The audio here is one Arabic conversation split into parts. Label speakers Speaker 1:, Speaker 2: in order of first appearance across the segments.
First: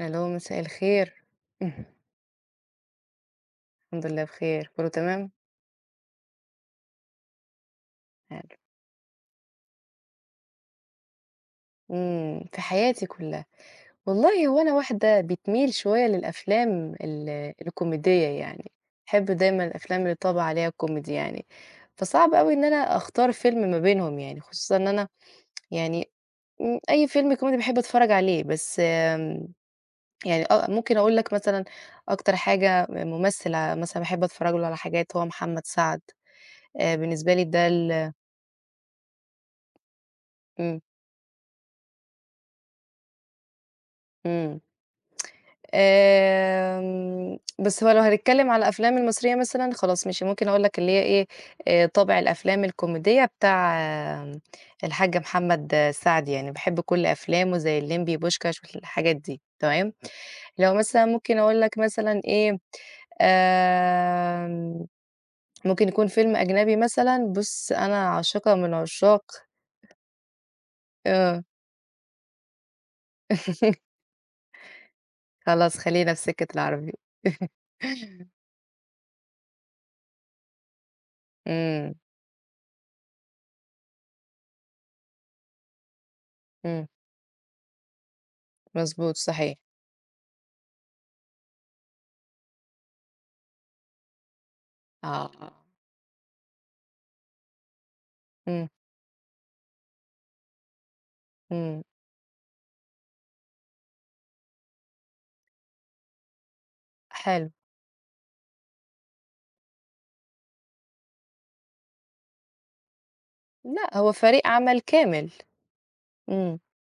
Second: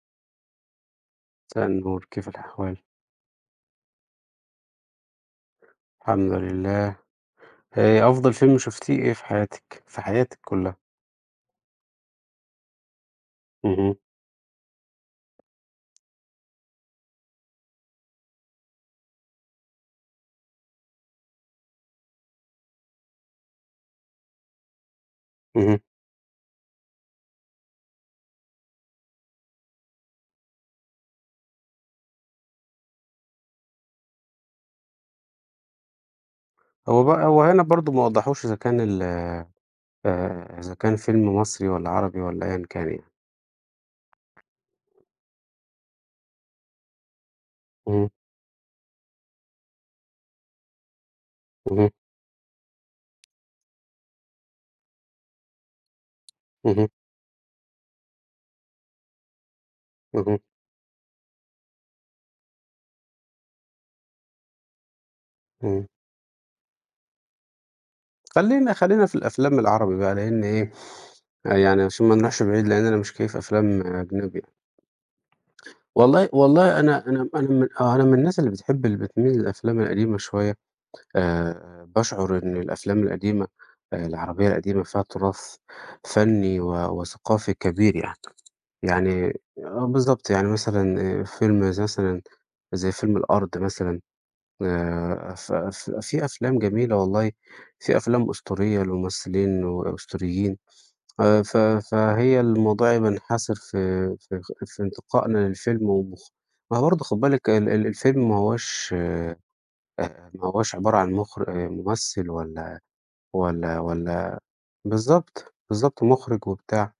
Speaker 1: ألو، مساء الخير.
Speaker 2: مساء النور، كيف الأحوال؟
Speaker 1: الحمد لله بخير، كله تمام؟
Speaker 2: الحمد لله. أفضل
Speaker 1: حلو.
Speaker 2: فيلم شُفتيه إيه في حياتِك؟ في حياتِك كلّها.
Speaker 1: في حياتي كلّها.
Speaker 2: اهم،
Speaker 1: والله هو أنا واحدة بتميل شوية للأفلام ال الكوميدية يعني، باحب دايمًا الأفلام اللي طابع عليها comedy يعني، فصعب أوي إن أنا أختار فيلم ما بينهم يعني، خصوصًا إن أنا
Speaker 2: اهم.
Speaker 1: يعني أي فيلم comedy باحب أتفرّج عليه، بس يعني ممكن أقول لك مثلًا أكتر حاجة ممثل مثلًا باحب أتفرّج له على حاجات هو محمد سعد،
Speaker 2: هو بقى
Speaker 1: بالنسبة
Speaker 2: هو
Speaker 1: لي
Speaker 2: هنا
Speaker 1: ده
Speaker 2: برضه ما
Speaker 1: ال
Speaker 2: وضّحوش إذا كان ال إذا
Speaker 1: إمم،
Speaker 2: كان فيلم مصري والّا عربي والّا أيًا كان يعني.
Speaker 1: إمم. آمم، بس هو لو
Speaker 2: اهم،
Speaker 1: هنتكلم على الأفلام المصرية مثلًا، خلاص ماشي، ممكن أقول لك اللي هي إيه،
Speaker 2: اهم،
Speaker 1: طابع الأفلام الكوميدية بتاع آم، الحاج محمد سعد يعني، باحب
Speaker 2: اهم،
Speaker 1: كل أفلامه زي اللمبي، بوشكاش، الحاجات دي، تمام؟
Speaker 2: اهم،
Speaker 1: لو مثلًا ممكن أقول لك مثلًا إيه، آمم،
Speaker 2: اهم.
Speaker 1: ممكن يكون فيلم أجنبي مثلًا، بُص أنا عاشقة
Speaker 2: خلّينا
Speaker 1: من
Speaker 2: خلّينا في
Speaker 1: عشاق
Speaker 2: الأفلام العربي بقى لإن إيه،
Speaker 1: آه،
Speaker 2: يعني عشان ما نروحش بعيد لإن أنا مش كيّف أفلام أجنبي يعني.
Speaker 1: خلاص خلّينا في
Speaker 2: والله
Speaker 1: سكة
Speaker 2: والله
Speaker 1: العربي.
Speaker 2: أنا من آه، أنا من الناس اللي بتحب اللي بتميل للأفلام القديمة شوية.
Speaker 1: إمم،
Speaker 2: باشعُر إن الأفلام القديمة العربية القديمة فيها تُراث فنّي
Speaker 1: إمم،
Speaker 2: و وثقافي كبير يعني.
Speaker 1: مضبوط
Speaker 2: يعني
Speaker 1: صحيح،
Speaker 2: آه بالضبط. يعني مثلًا فيلم زي مثلًا زي فيلم الأرض مثلًا
Speaker 1: آه، آه،
Speaker 2: ف ف في أفلام جميلة والله، في أفلام
Speaker 1: إمم.
Speaker 2: أسطورية لممثلين وأسطوريين. ف
Speaker 1: إمم.
Speaker 2: فهي الموضوع يبقى انحصر في انتقائنا للفيلم ما هو برضه خُد
Speaker 1: حلو.
Speaker 2: بالك ال الفيلم ما هواش ما هواش عبارة عن مخر ممثل
Speaker 1: لأ، هو
Speaker 2: والّا.
Speaker 1: فريق عمل كامل.
Speaker 2: بالضبط، بالضبط مُخرِج
Speaker 1: إمم.
Speaker 2: وبتاع.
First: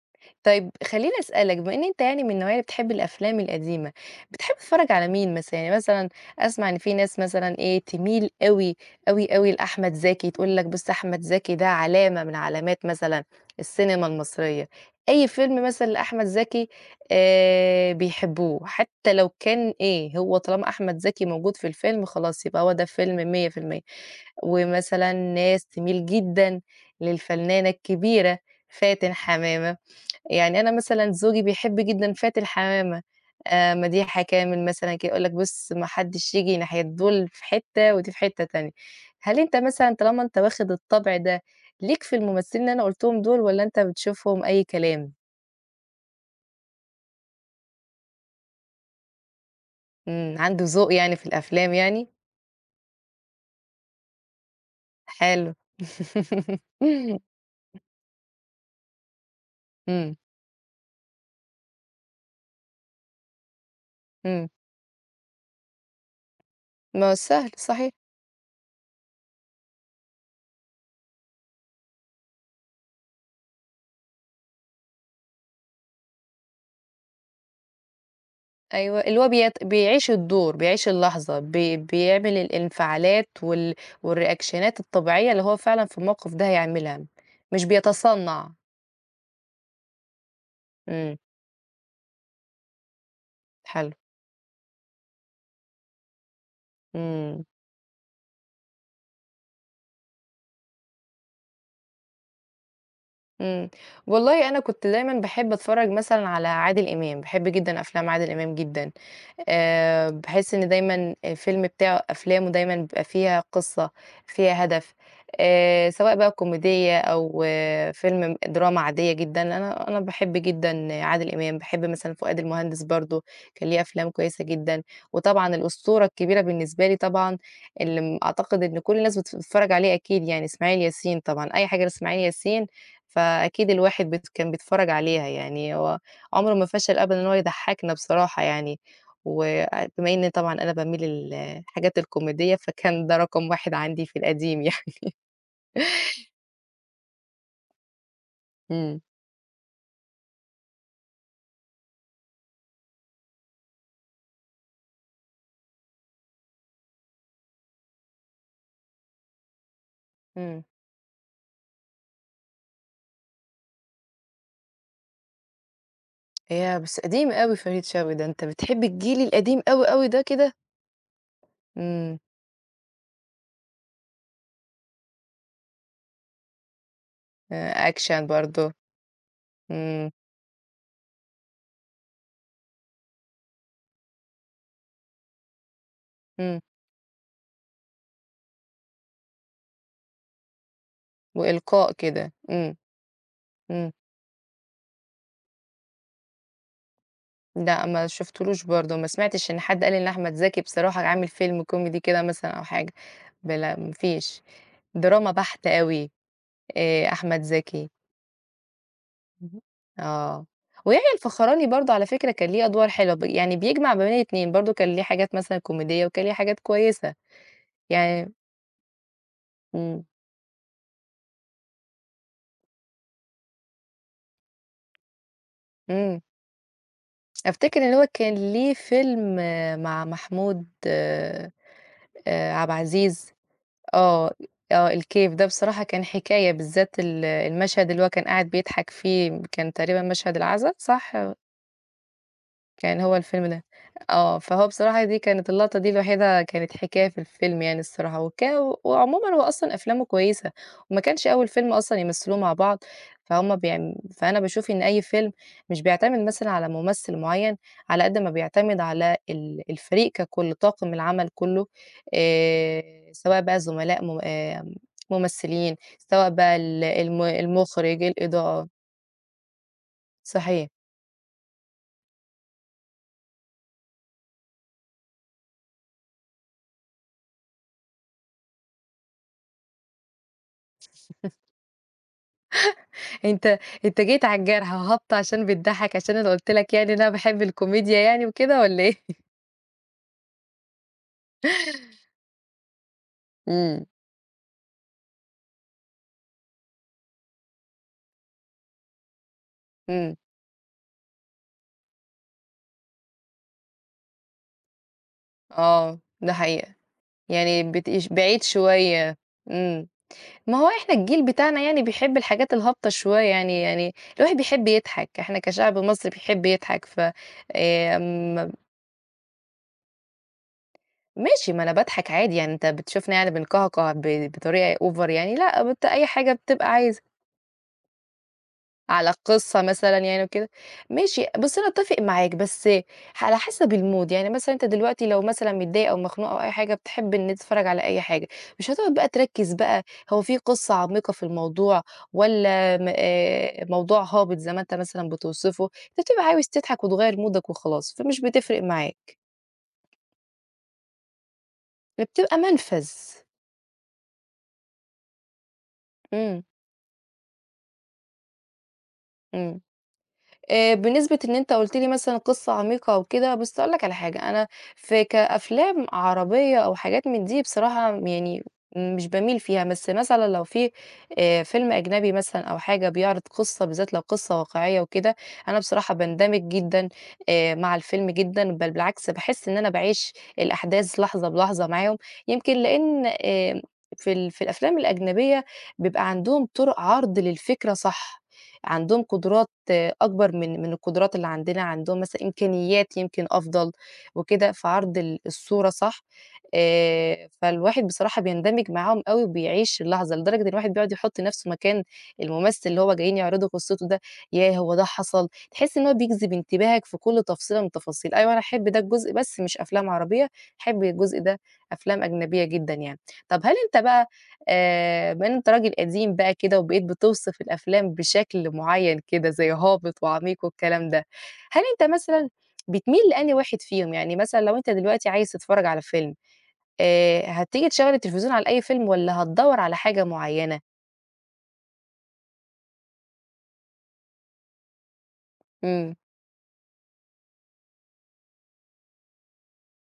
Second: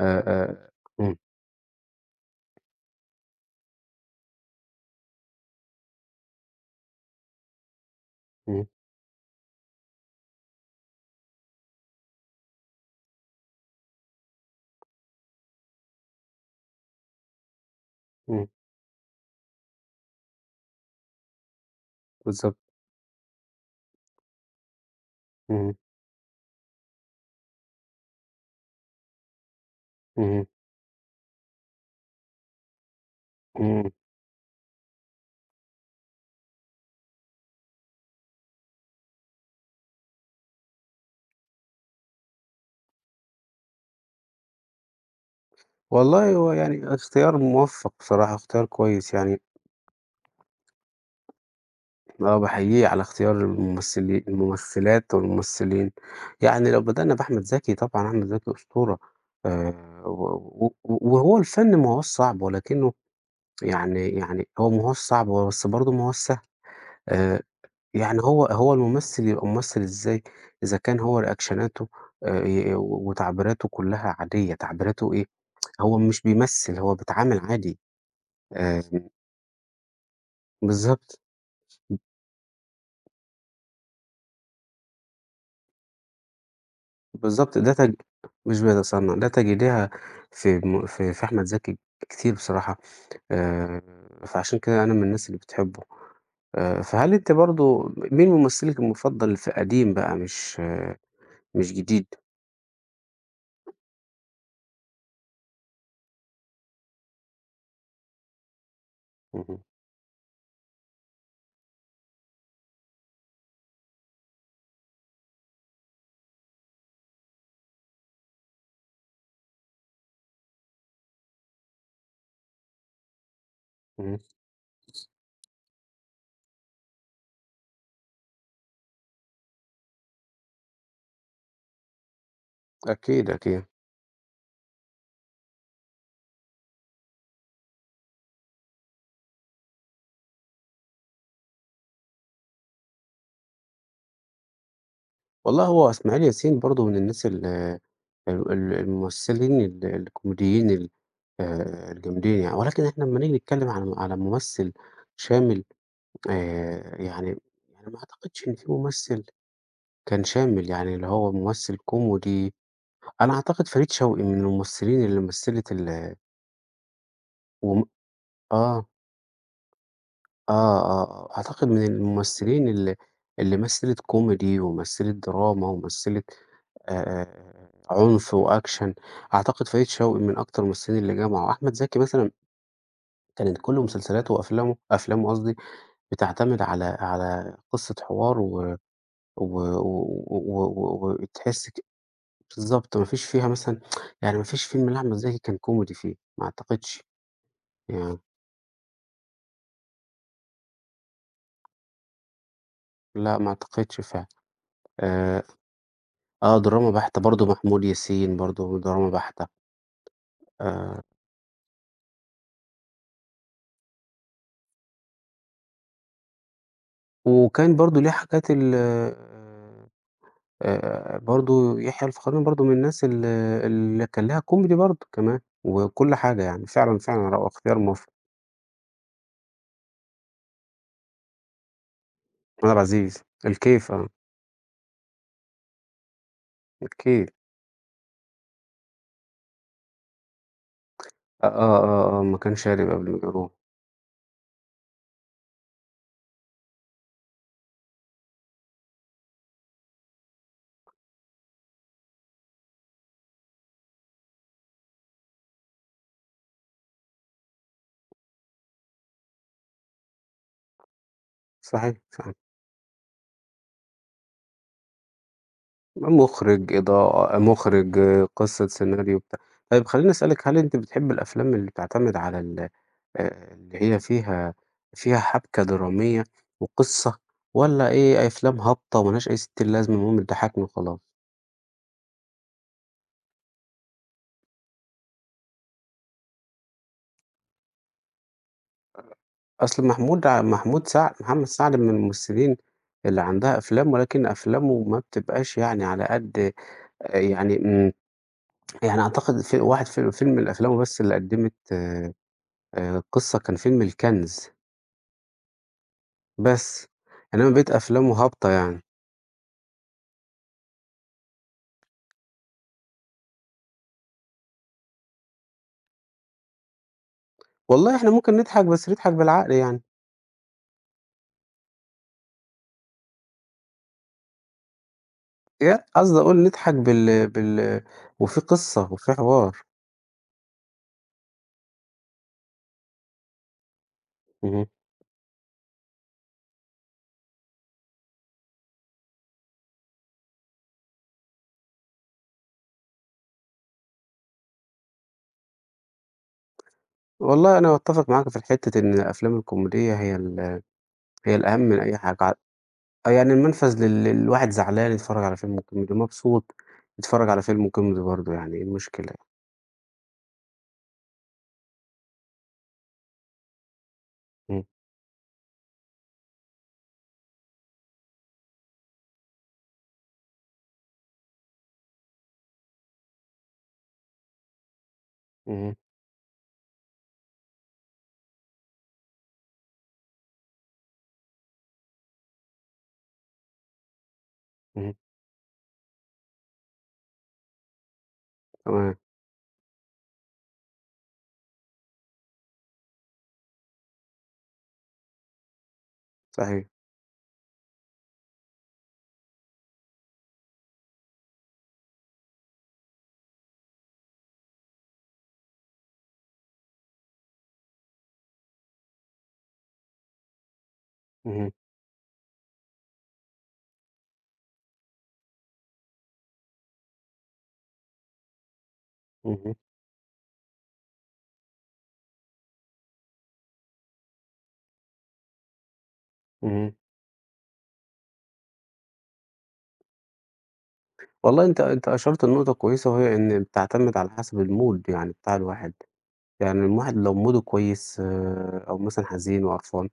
Speaker 2: آآ آآ
Speaker 1: طيب خلّيني
Speaker 2: إمم،
Speaker 1: أسألك، بما إن أنت يعني من النوعية اللي بتحب الأفلام القديمة، بتحب تتفرّج على مين مثلًا؟ يعني مثلًا أسمع إن في ناس مثلًا إيه، تميل
Speaker 2: إمم،
Speaker 1: أوي، أوي لأحمد زكي، تقول لك بُص أحمد زكي ده علامة من علامات مثلًا السينما المصرية. أي فيلم مثلًا لأحمد زكي
Speaker 2: إمم،
Speaker 1: بيحبوه، حتى لو كان إيه، هو طالما أحمد زكي موجود في الفيلم خلاص
Speaker 2: بالضبط،
Speaker 1: يبقى هو ده فيلم 100%. ومثلًا ناس
Speaker 2: اهم،
Speaker 1: تميل جدًا للفنانة الكبيرة فاتن حمامة،
Speaker 2: اهم،
Speaker 1: يعني أنا مثلًا زوجي بيحب جدًا فاتن حمامة،
Speaker 2: إمم.
Speaker 1: مديحة كامل مثلًا كده، يقول لك بُص ما حدش ييجي ناحية دول في حتة ودي في حتة تانية. هل أنت مثلًا طالما أنت واخد الطبع ده، ليك في الممثلين اللي أنا قُلتهم دول والّا أنت بتشوفهم أي كلام؟
Speaker 2: والله هو يعني اختيار موفّق بصراحة، اختيار كويس يعني.
Speaker 1: إمم، عنده ذوق يعني في الأفلام يعني؟
Speaker 2: آه، باحييه على اختيار الممثلات
Speaker 1: حلو.
Speaker 2: والممثلين. يعني لو بدأنا بأحمد زكي، طبعًا أحمد زكي أسطورة. آآ
Speaker 1: إمم،
Speaker 2: و و وهو الفن ما هوّاش صعب ولكنه يعني، يعني
Speaker 1: إمم،
Speaker 2: هو ما هوّاش صعب، هو بس برضه ما هوّاش سهل.
Speaker 1: ما هو
Speaker 2: آآ
Speaker 1: سهل صحيح.
Speaker 2: يعني هو الممثل يبقى ممثل إزاي إذا كان هو ريأكشناته ي وتعبيراته كلّها عادية، تعبيراته إيه، هو مش بيمثل، هو بيتعامل عادي.
Speaker 1: أيوه،
Speaker 2: آمم
Speaker 1: اللي هو بيعيش الدور، بيعيش
Speaker 2: بالضبط،
Speaker 1: اللحظة، بيعمل الانفعالات والريأكشنات الطبيعية اللي هو فعلًا في الموقف ده هيعملها،
Speaker 2: بالضبط
Speaker 1: مش
Speaker 2: ده تج
Speaker 1: بيتصنّع.
Speaker 2: مش بيتصنّع، ده تجديها في م في
Speaker 1: إمم،
Speaker 2: في أحمد زكي كتير بصراحة. آآ
Speaker 1: حلو،
Speaker 2: فعشان كده أنا من الناس اللي بتحبه. فهل أنتِ
Speaker 1: إمم،
Speaker 2: برضه مين ممثلِك المفضل في قديم بقى، مش آه، مش جديد؟
Speaker 1: إمم. والله أنا كنت دايمًا باحب أتفرّج مثلًا على عادل إمام، باحب جدًا أفلام عادل إمام جدًا.
Speaker 2: اهم،
Speaker 1: باحس إن دايمًا الفيلم بتاعه أفلامه دايمًا بيبقى فيها قصة، فيها هدف، سواء بقى كوميدية أو آه، فيلم دراما عادية جدًا، أنا باحب جدًا عادل إمام، باحب مثلًا فؤاد المهندس برضه، كان ليه أفلام
Speaker 2: اهم،
Speaker 1: كويسة جدًا، وطبعًا الأسطورة الكبيرة بالنسبة لي طبعًا اللي م أعتقد إن كل الناس بتتفرج عليه أكيد يعني إسماعيل ياسين طبعًا، أي حاجة لإسماعيل ياسين
Speaker 2: أكيد، أكيد.
Speaker 1: فأكيد الواحد كان بيتفرج عليها يعني، هو عمره ما فشل أبدًا إن هو يضحّكنا بصراحة يعني. وبما إن طبعًا أنا باميل للحاجات الكوميدية، فكان ده رقم 1 عندي في القديم يعني.
Speaker 2: والله، هو إسماعيل ياسين برضه من الناس ال ال ال
Speaker 1: إمم.
Speaker 2: الممثلين الكوميديين ال الجامدين يعني. ولكن إحنا لمّا نيجي نتكلم على على ممثل شامل، يعني يعني ما أعتقدش إن في ممثل كان
Speaker 1: إمم.
Speaker 2: شامل، يعني اللي هو ممثل كوميدي. أنا أعتقد فريد شوقي من الممثلين اللي مثلت ال
Speaker 1: ياه! بس قديم أوي
Speaker 2: وم
Speaker 1: فريد شوقي ده، أنت بتحب
Speaker 2: آه.
Speaker 1: الجيل القديم أوي، أوي ده كده؟
Speaker 2: آه، آه، آه، أعتقد من
Speaker 1: إمم.
Speaker 2: الممثلين ال اللي مثّلت كوميدي ومثّلت دراما ومثّلت آآ
Speaker 1: أكشن
Speaker 2: عنف
Speaker 1: برضه.
Speaker 2: وأكشن. أعتقد فريد
Speaker 1: إمم.
Speaker 2: شوقي من أكتر الممثلين اللي جمعوا. أحمد زكي مثلًا كانت كل مسلسلاته وأفلامه، أفلامه قصدي،
Speaker 1: إمم.
Speaker 2: بتعتمد على على قصة حوار و وتحس ك
Speaker 1: وإلقاء كده. إمم.
Speaker 2: بالضبط. ما فيش فيها مثلًا
Speaker 1: إمم.
Speaker 2: يعني ما فيش فيلم لأحمد زكي كان كوميدي فيه، ما أعتقدش
Speaker 1: لأ، ما
Speaker 2: يعني.
Speaker 1: شُفتلوش برضه، ما سمعتش إن حد قال إن أحمد زكي بصراحة عامل فيلم كوميدي كده مثلًا أو حاجة،
Speaker 2: لأ، ما
Speaker 1: لأ ما
Speaker 2: أعتقدش فعلًا.
Speaker 1: فيش. دراما
Speaker 2: آآ
Speaker 1: بحتة أوي
Speaker 2: آه، دراما بحتة،
Speaker 1: أحمد
Speaker 2: برضه محمود
Speaker 1: زكي.
Speaker 2: ياسين برضه دراما بحتة.
Speaker 1: اهم. آه.
Speaker 2: آآ،
Speaker 1: ويحيى الفخراني برضه على فكرة كان ليه أدوار حلوة، يعني بيجمع ما بين الاتنين، برضه كان ليه حاجات مثلًا كوميدية وكان ليه حاجات كويسة.
Speaker 2: وكان برضه ليه
Speaker 1: يعني
Speaker 2: حاجات ال.
Speaker 1: إمم،
Speaker 2: برضه يحيى الفخراني برضه من الناس ال اللي كان ليها كوميدي برضه كمان، وكل
Speaker 1: إمم.
Speaker 2: حاجة يعني، فعلًا، فعلًا رائع، اختيار
Speaker 1: أفتكر إن هو
Speaker 2: موفق.
Speaker 1: كان ليه فيلم آه، مع محمود
Speaker 2: محمود
Speaker 1: عبد
Speaker 2: عبد العزيز،
Speaker 1: العزيز
Speaker 2: الكيف، آه.
Speaker 1: آه، آه، الكيف ده بصراحة كان حكاية، بالذات ال
Speaker 2: الكيف،
Speaker 1: المشهد اللي هو كان قاعد بيضحك فيه، كان تقريبًا مشهد العزا، صح؟
Speaker 2: آه، آه، آه، آه. ما كانش هارب
Speaker 1: كان
Speaker 2: قبل
Speaker 1: هو
Speaker 2: ما
Speaker 1: الفيلم
Speaker 2: يروح.
Speaker 1: ده. آه، فهو بصراحة دي كانت اللقطة دي الوحيدة كانت حكاية في الفيلم يعني الصراحة، وعمومًا هو أصلًا أفلامه كويسة، وما كانش أول فيلم أصلًا يمثّلوه مع بعض، فهُم بيعم فأنا باشوف إن أي فيلم مش بيعتمد مثلًا على ممثل معيّن، على قد ما بيعتمد على الفريق ككُلّ، طاقم العمل كُلّه،
Speaker 2: صحيح، صحيح.
Speaker 1: آآ، سواء بقى زملاء ممثلين، سواء بقى
Speaker 2: مُخرِج،
Speaker 1: ال الم
Speaker 2: إضاءة، مُخرِج،
Speaker 1: المُخرج،
Speaker 2: قصة،
Speaker 1: الإضاءة،
Speaker 2: سيناريو، بتاع. طيب، خلّيني أسألِك، هل
Speaker 1: صحيح.
Speaker 2: أنتِ بتحبّي الأفلام اللي بتعتمد على ال، اللي هي فيها فيها حبكة درامية وقصة، والّا إيه، أفلام هابطة وما لهاش أي ستين لازمة، المهم تضحّكني وخلاص؟
Speaker 1: أنت أنت جيت على الجرح، هاهبط عشان بتضحّك عشان أنا قُلت لك يعني إن أنا باحب الكوميديا يعني وكده والّا إيه؟
Speaker 2: أصل محمود ع محمود سع محمد سعد من الممثلين اللي عندها
Speaker 1: إمم،
Speaker 2: أفلام ولكن أفلامه ما بتبقاش يعني على قد، يعني إمم، يعني أعتقد في واحد في
Speaker 1: إمم،
Speaker 2: فيلم من أفلامه بس اللي قدّمت قصة، كان فيلم الكنز.
Speaker 1: آه، ده حقيقة،
Speaker 2: بس، إنما
Speaker 1: يعني
Speaker 2: بقية
Speaker 1: بتقيش
Speaker 2: أفلامه
Speaker 1: بعيد
Speaker 2: هابطة يعني.
Speaker 1: شوية، إمم، ما هو إحنا الجيل بتاعنا يعني بيحب الحاجات الهابطة شوية يعني الواحد بيحب يضحك، إحنا كشعب مصري بيحب يضحك ف
Speaker 2: والله إحنا ممكن
Speaker 1: آمم،
Speaker 2: نضحك، بس نضحك بالعقل يعني.
Speaker 1: ماشي ما أنا باضحك عادي يعني أنت بتشوفنا يعني بنكهكه بطريقة over يعني لأ،
Speaker 2: يع
Speaker 1: أي
Speaker 2: قصدي
Speaker 1: حاجة
Speaker 2: أقول
Speaker 1: بتبقى
Speaker 2: نضحك
Speaker 1: عايز
Speaker 2: بال بال وفي قصة
Speaker 1: على
Speaker 2: وفي حوار.
Speaker 1: القصة مثلًا يعني وكده، ماشي بُص أنا أتّفق معاك، بس على حسب الmood يعني مثلًا أنت
Speaker 2: اهم.
Speaker 1: دلوقتي لو مثلًا متضايق أو مخنوق أو أي حاجة بتحب إن أنت تتفرّج على أي حاجة، مش هتقعد بقى تركّز بقى هو في قصة عميقة في الموضوع والّا م موضوع هابط زي ما أنت مثلًا بتوصفه، أنت بتبقى عاوز تضحك وتغيّر مودك
Speaker 2: والله أنا
Speaker 1: وخلاص،
Speaker 2: باتفق
Speaker 1: فمش
Speaker 2: معاك في
Speaker 1: بتفرق
Speaker 2: الحتة إن
Speaker 1: معاك،
Speaker 2: الأفلام الكوميدية هي هي الأهم من أي حاجة ع،
Speaker 1: فبتبقى منفذ.
Speaker 2: يعني المنفذ لل. الواحد زعلان يتفرج على فيلم كوميدي،
Speaker 1: إمم،
Speaker 2: مبسوط يتفرج على فيلم كوميدي برضه، يعني إيه المشكلة يعني؟
Speaker 1: إمم. بنسبة إن أنت قُلت لي مثلًا قصة عميقة أو كده، بس هاقول لك على حاجة، أنا
Speaker 2: إمم،
Speaker 1: في كأفلام عربية أو حاجات من دي بصراحة يعني مش باميل فيها، بس مثلًا لو في فيلم أجنبي مثلًا أو حاجة بيعرض قصة، بالذات لو قصة واقعية وكده، أنا
Speaker 2: اهم،
Speaker 1: بصراحة باندمج جدًا مع الفيلم جدًا، بل بالعكس باحس إن أنا باعيش الأحداث لحظة بلحظة معاهم، يمكن لإن في ال في الأفلام
Speaker 2: اهم،
Speaker 1: الأجنبية بيبقى عندهم طُرق عرض للفكرة صح،
Speaker 2: تمام،
Speaker 1: عندهم قدرات أكبر من القدرات اللي عندنا، عندهم مثلًا إمكانيات يمكن أفضل وكده، فعرض الصورة صح،
Speaker 2: صحيح.
Speaker 1: فالواحد بصراحة بيندمج معاهم أوي وبيعيش اللحظة، لدرجة إن الواحد بيقعد يحط نفسه مكان الممثل اللي هو جايين يعرضوا قصته ده، ياه هو ده حصل! تحس إن هو بيجذب انتباهك في كل تفصيلة من التفاصيل، أيوه أنا أحب ده الجزء بس مش أفلام عربية، أحب الجزء ده
Speaker 2: اهم،
Speaker 1: أفلام أجنبية جدًا يعني. طب هل أنت بقى بما إن أنت راجل قديم بقى كده وبقيت بتوصف الأفلام بشكل معيّن كده زي
Speaker 2: اهم،
Speaker 1: هابط وعميق والكلام ده، هل أنت مثلًا بتميل لأنهي واحد فيهم؟ يعني مثلًا لو أنت دلوقتي عايز تتفرج على فيلم،
Speaker 2: اهم.
Speaker 1: هتيجي تشغّل التلفزيون على أي فيلم والّا هتدوّر على حاجة معيّنة؟
Speaker 2: والله، أنت أنت أشرت لنقطة كويسة، وهي إن بتعتمد على حسب الmood يعني بتاع الواحد.
Speaker 1: إمم،
Speaker 2: يعني الواحد لو موده كويس، أو مثلًا حزين وقرفان،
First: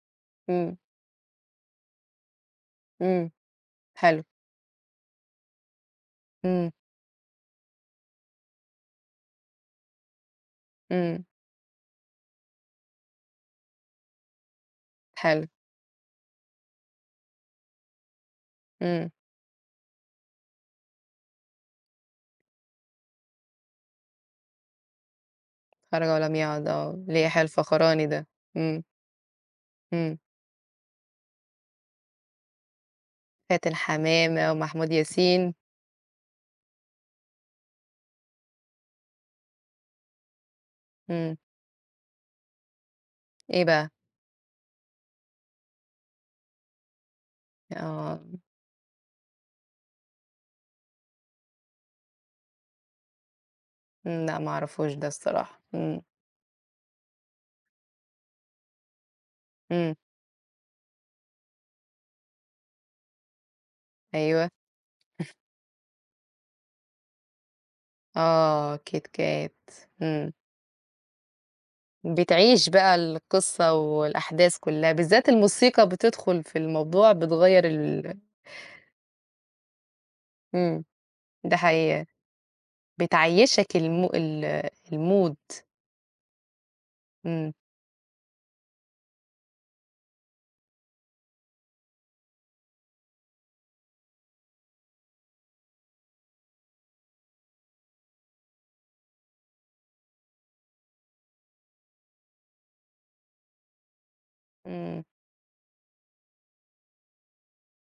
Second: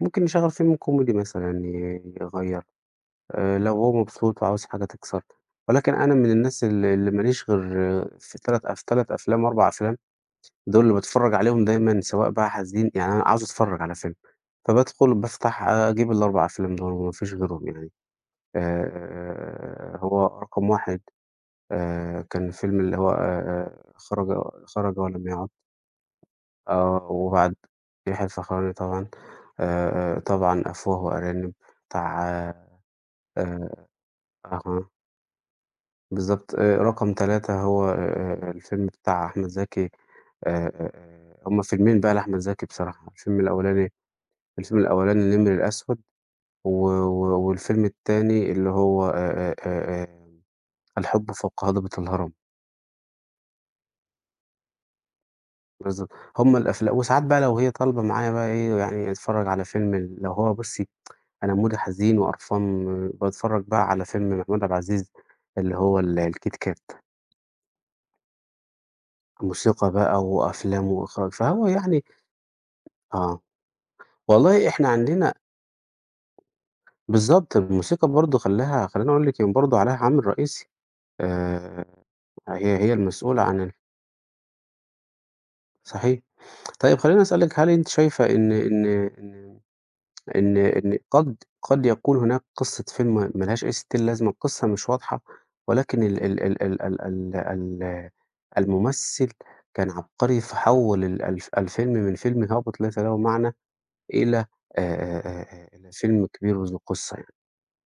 Speaker 2: ممكن يشغّل فيلم
Speaker 1: إمم،
Speaker 2: كوميدي مثلًا ي يغيّر.
Speaker 1: إمم،
Speaker 2: لو هو
Speaker 1: حلو،
Speaker 2: مبسوط وعاوز حاجة تكسر. ولكن أنا من الناس
Speaker 1: إمم،
Speaker 2: ال اللي ما ليش غير، آه، في 3 أفلام، 4 أفلام دول اللي
Speaker 1: إمم،
Speaker 2: باتفرّج عليهم دايمًا. سواء بقى حزين، يعني أنا عاوز أتفرّج على فيلم، فبادخل
Speaker 1: حلو،
Speaker 2: بافتح أجيب ال4 أفلام دول وما فيش غيرهم يعني.
Speaker 1: إمم،
Speaker 2: هو رقم 1 كان الفيلم اللي هو خرج ولم يعد.
Speaker 1: خرج ولم يعد آه،
Speaker 2: آه.
Speaker 1: ليحيى
Speaker 2: وبعد
Speaker 1: الفخراني
Speaker 2: ريح
Speaker 1: ده،
Speaker 2: الفخاري
Speaker 1: إمم،
Speaker 2: طبعًا،
Speaker 1: إمم،
Speaker 2: طبعًا أفواه وأرانب بتاع،
Speaker 1: فاتن حمامة
Speaker 2: أها،
Speaker 1: ومحمود ياسين،
Speaker 2: بالضبط. رقم 3 هو الفيلم بتاع أحمد زكي.
Speaker 1: إمم،
Speaker 2: هُم فيلمين بقى لأحمد زكي بصراحة.
Speaker 1: إيه بقى؟
Speaker 2: الفيلم الأولاني النمر الأسود، و و والفيلم
Speaker 1: آه.
Speaker 2: التاني اللي هو الحب فوق هضبة الهرم.
Speaker 1: إمم، لأ ما أعرفوش ده الصراحة، إمم،
Speaker 2: بالضبط. هُم الأفلا وساعات بقى لو هي طالبة معايا بقى إيه، يعني أتفرّج على
Speaker 1: إمم،
Speaker 2: فيلم ال، لو هو بُصّي أنا مودي حزين وقرفان، باتفرّج بقى على فيلم
Speaker 1: أيوه،
Speaker 2: محمود عبد العزيز اللي هو ال الكيت كات.
Speaker 1: آه، كيت كات،
Speaker 2: موسيقى بقى
Speaker 1: إمم،
Speaker 2: وأفلام وإخراج، فهو يعني
Speaker 1: بتعيش بقى
Speaker 2: آه.
Speaker 1: القصة والأحداث
Speaker 2: والله إحنا
Speaker 1: كلّها، بالذات
Speaker 2: عندنا،
Speaker 1: الموسيقى بتدخل في الموضوع
Speaker 2: بالضبط،
Speaker 1: بتغيّر
Speaker 2: الموسيقى
Speaker 1: ال
Speaker 2: برضه خلّاها، خلّيني أقول لِك إن برضه عليها عامل رئيسي.
Speaker 1: إمم، ده
Speaker 2: آآ
Speaker 1: حقيقة،
Speaker 2: هي هي المسؤولة عن ال.
Speaker 1: بتعيّشك الم ال الmood
Speaker 2: صحيح. طيب، خلّيني
Speaker 1: إمم،
Speaker 2: أسألِك، هل أنتِ شايفة إن قد، قد يكون هناك قصة فيلم ما لهاش أي ستين لازمة، القصة مش واضحة، ولكن ال ال الممثل كان عبقري، في حوّل ال الف الفيلم من فيلم هابط ليس له معنى إلى
Speaker 1: إمم،
Speaker 2: إلى فيلم كبير ذو قصة يعني.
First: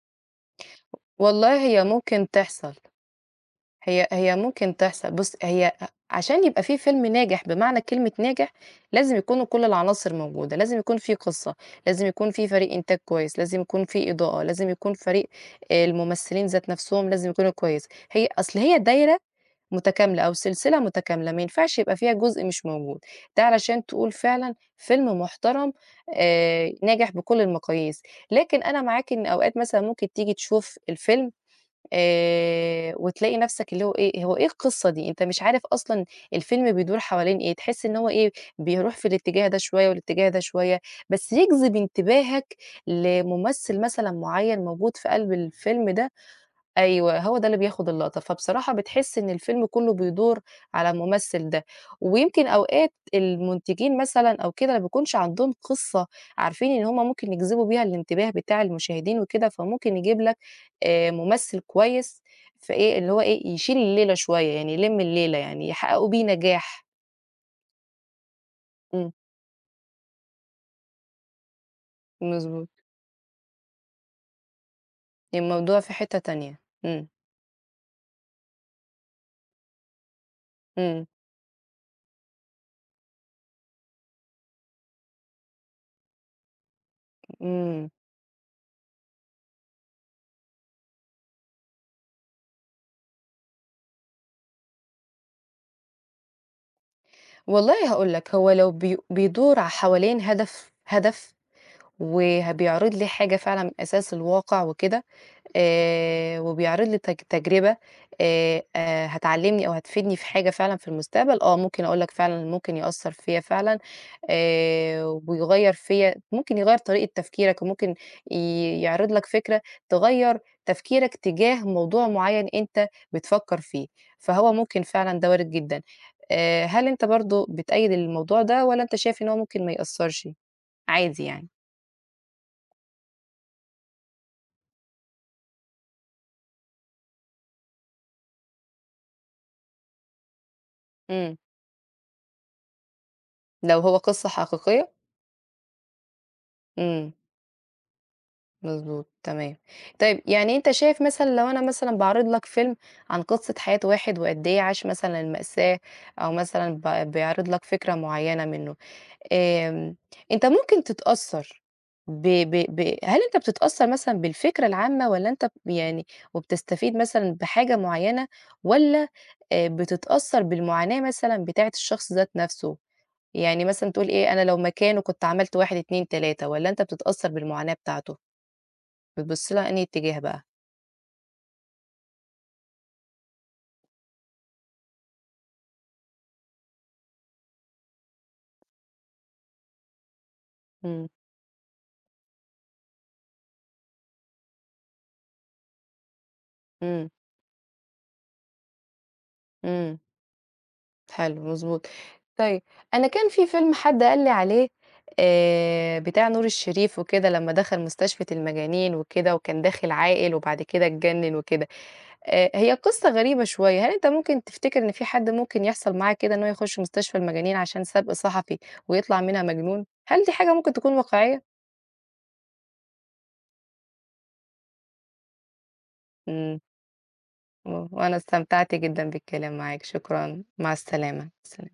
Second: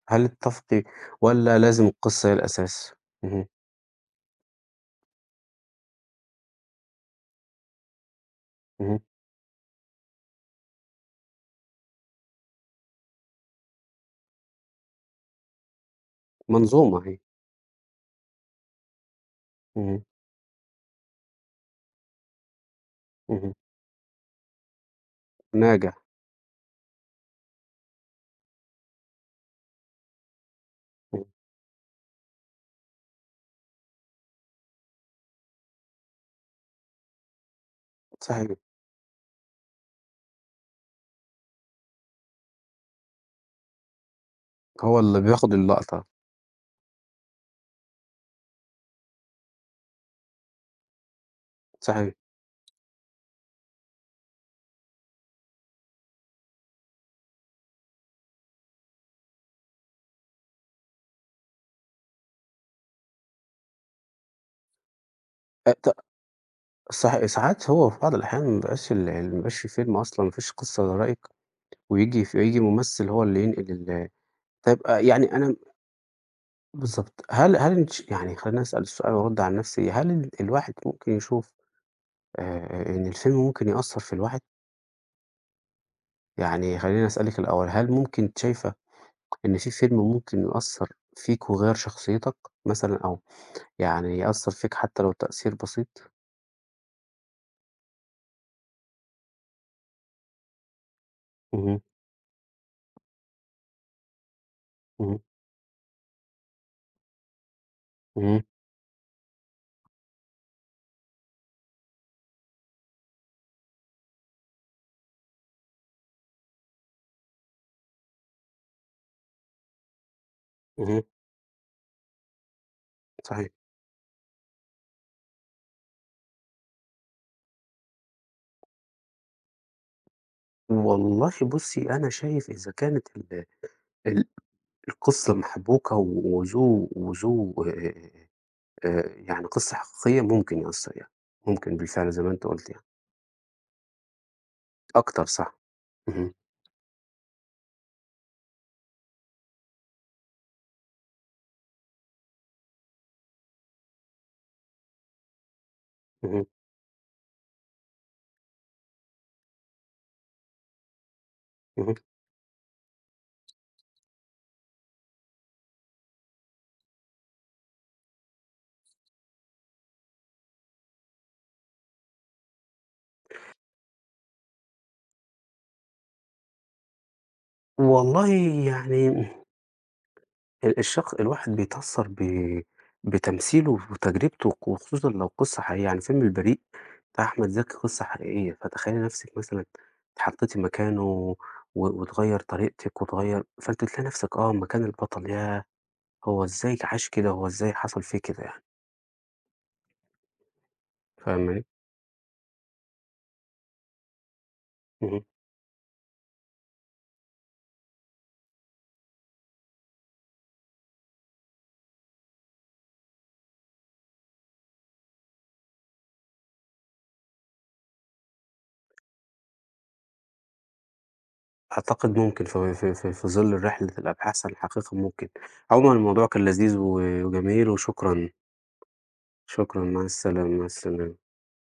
Speaker 2: هل تتفقي، والّا
Speaker 1: والله هي
Speaker 2: لازم
Speaker 1: ممكن
Speaker 2: القصة هي
Speaker 1: تحصل.
Speaker 2: الأساس؟ اهم،
Speaker 1: هي ممكن تحصل، بُص هي عشان يبقى في فيلم ناجح بمعنى كلمة ناجح،
Speaker 2: اهم،
Speaker 1: لازم يكونوا كل العناصر موجودة، لازم يكون في قصة، لازم يكون في فريق إنتاج كويس، لازم يكون في إضاءة، لازم يكون فريق الممثلين ذات
Speaker 2: منظومة
Speaker 1: نفسهم
Speaker 2: هي.
Speaker 1: لازم يكونوا كويس، هي أصل هي دايرة
Speaker 2: اهم،
Speaker 1: متكاملة أو سلسلة متكاملة، ما ينفعش يبقى فيها جزء مش موجود، ده
Speaker 2: اهم،
Speaker 1: علشان تقول فعلًا فيلم محترم
Speaker 2: ناجح.
Speaker 1: ناجح بكل المقاييس، لكن أنا معاك إن أوقات مثلًا ممكن تيجي تشوف
Speaker 2: اهم،
Speaker 1: الفيلم وتلاقي نَفْسك اللي هو إيه، هو إيه القصة دي؟ أنت مش عارف أصلًا الفيلم بيدور حوالين إيه، تحس إن هو إيه،
Speaker 2: صحيح.
Speaker 1: بيروح في الاتجاه ده شوية والاتجاه ده شوية، بس يجذب انتباهك لممثل مثلًا معيّن موجود
Speaker 2: هو
Speaker 1: في
Speaker 2: اللي
Speaker 1: قلب
Speaker 2: بياخد
Speaker 1: الفيلم
Speaker 2: اللقطة.
Speaker 1: ده أيوه، هو ده اللي بياخد اللقطة، فبصراحة بتحس إن الفيلم كلّه بيدور على الممثل ده،
Speaker 2: صحيح.
Speaker 1: ويمكن أوقات المُنتجين مثلًا أو كده ما بيكونش عندهم قصة عارفين إن هُم ممكن يجذبوا بيها الانتباه بتاع المشاهدين وكده، فممكن يجيب لك ممثل كويس فإيه اللي هو إيه، يشيل الليلة شوية، يعني يلِم الليلة، يعني
Speaker 2: أ ت
Speaker 1: يحققوا بيه نجاح.
Speaker 2: صح، ساعات هو في بعض الأحيان ما بيبقاش ال
Speaker 1: إمم،
Speaker 2: ال ما بيبقاش في فيلم أصلًا، ما فيش قصة للرأيك، وييجي ييجي
Speaker 1: مضبوط،
Speaker 2: ممثل هو اللي ينقل ال. طيب، يعني أنا
Speaker 1: الموضوع في حتّة تانية. إمم،
Speaker 2: بالضبط. هل هل أنتِ يعني، خلّيني أسأل السؤال وأرد عن نفسي، هل ال الواحد
Speaker 1: إمم،
Speaker 2: ممكن يشوف إن الفيلم ممكن يأثّر في الواحد؟ يعني خلّيني أسألِك الأول،
Speaker 1: إمم.
Speaker 2: هل ممكن، أنتِ شايفة إن في فيلم ممكن يأثّر فيك ويغيّر شخصيتك مثلًا، أو يعني يأثّر فيك حتى لو تأثير بسيط؟
Speaker 1: والله هاقول لك، هو لو بيدور ع حوالين هدف
Speaker 2: اهم،
Speaker 1: وبيعرض لي حاجة فعلًا من أساس الواقع وكده،
Speaker 2: اهم،
Speaker 1: وبيعرض لي تجربة
Speaker 2: اهم،
Speaker 1: آآ هتعلّمني أو هتفيدني في حاجة فعلًا في المستقبل، آه ممكن أقول لك فعلًا ممكن يأثّر فيّا فعلًا ويغيّر فيّا ممكن يغيّر طريقة تفكيرك وممكن يعرض لك فكرة تغيّر
Speaker 2: اهم،
Speaker 1: تفكيرك تجاه موضوع معيّن أنت
Speaker 2: صحيح.
Speaker 1: بتفكّر فيه، فهو ممكن فعلًا ده وارد جدًا. هل أنت برضه بتأيّد الموضوع ده والّا أنت شايف إن هو ممكن ما يأثّرش؟ عادي
Speaker 2: والله
Speaker 1: يعني.
Speaker 2: بُصّي، أنا شايف إذا كانت ال، ال القصة محبوكة وذو وذو، يعني قصة حقيقية ممكن يأثّر يعني،
Speaker 1: إمم.
Speaker 2: ممكن بالفعل زي ما أنتِ قُلتِ يعني،
Speaker 1: لو هو قصة حقيقية؟
Speaker 2: أكتر صح. اهم،
Speaker 1: إمم، مضبوط، تمام. طيب يعني أنت شايف مثلًا لو أنا مثلًا باعرض لك فيلم عن قصة حياة واحد وقد إيه عاش مثلًا المأساة، أو
Speaker 2: اهم،
Speaker 1: مثلًا بيعرض لك فكرة معينة منه، آمم، أنت ممكن تتأثّر
Speaker 2: اهم.
Speaker 1: ب ب ب هل أنت بتتأثّر مثلًا بالفكرة العامة والّا أنت ب يعني وبتستفيد مثلًا بحاجة معينة والّا بتتأثّر بالمعاناة مثلًا بتاعة الشخص ذات نَفْسه؟ يعني مثلًا تقول إيه، أنا لو مكانه كنت عملت 1، 2، 3 والّا أنت بتتأثّر بالمعاناة بتاعته،
Speaker 2: والله يعني
Speaker 1: بتبُص لها أنهي اتجاه بقى؟
Speaker 2: ال الشخص الواحد بيتأثّر ب بتمثيله وتجربته، وخصوصًا لو قصّة حقيقية. يعني فيلم البريء بتاع أحمد زكي قصّة حقيقية، فتخيّلي نَفْسِك مثلًا اتحطّيتِ مكانه،
Speaker 1: إمم،
Speaker 2: و وتغيّر طريقتِك وتغيّر، فأنتِ تلاقي نَفْسِك آه مكان البطل، ياه! هو إزاي
Speaker 1: إمم،
Speaker 2: عاش كده، هو إزاي حصل فيه كده يعني،
Speaker 1: إمم، حلو
Speaker 2: فاهماني؟
Speaker 1: مضبوط. طيب أنا كان في فيلم حد قال لي عليه
Speaker 2: اهم.
Speaker 1: بتاع نور الشريف وكده لمّا دخل مستشفى المجانين وكده، وكان داخل عاقل وبعد كده اتجنن وكده، هي قصة غريبة شوية، هل أنت ممكن تفتكر إن في حد ممكن يحصل معاه كده إن هو يخش مستشفى المجانين عشان سَبْق صحفي ويطلع منها مجنون؟ هل دي حاجة ممكن تكون واقعية؟
Speaker 2: أعتقد ممكن، في في في في ظِل رحلة الأبحاث عن الحقيقة ممكن. عمومًا الموضوع كان
Speaker 1: إمم.
Speaker 2: لذيذ و وجميل،
Speaker 1: وأنا
Speaker 2: وشكرًا.
Speaker 1: استمتعت جدًا بالكلام معاك،
Speaker 2: شكرًا، مع
Speaker 1: شكرًا،
Speaker 2: السلامة، مع
Speaker 1: مع
Speaker 2: السلامة.
Speaker 1: السلامة، سل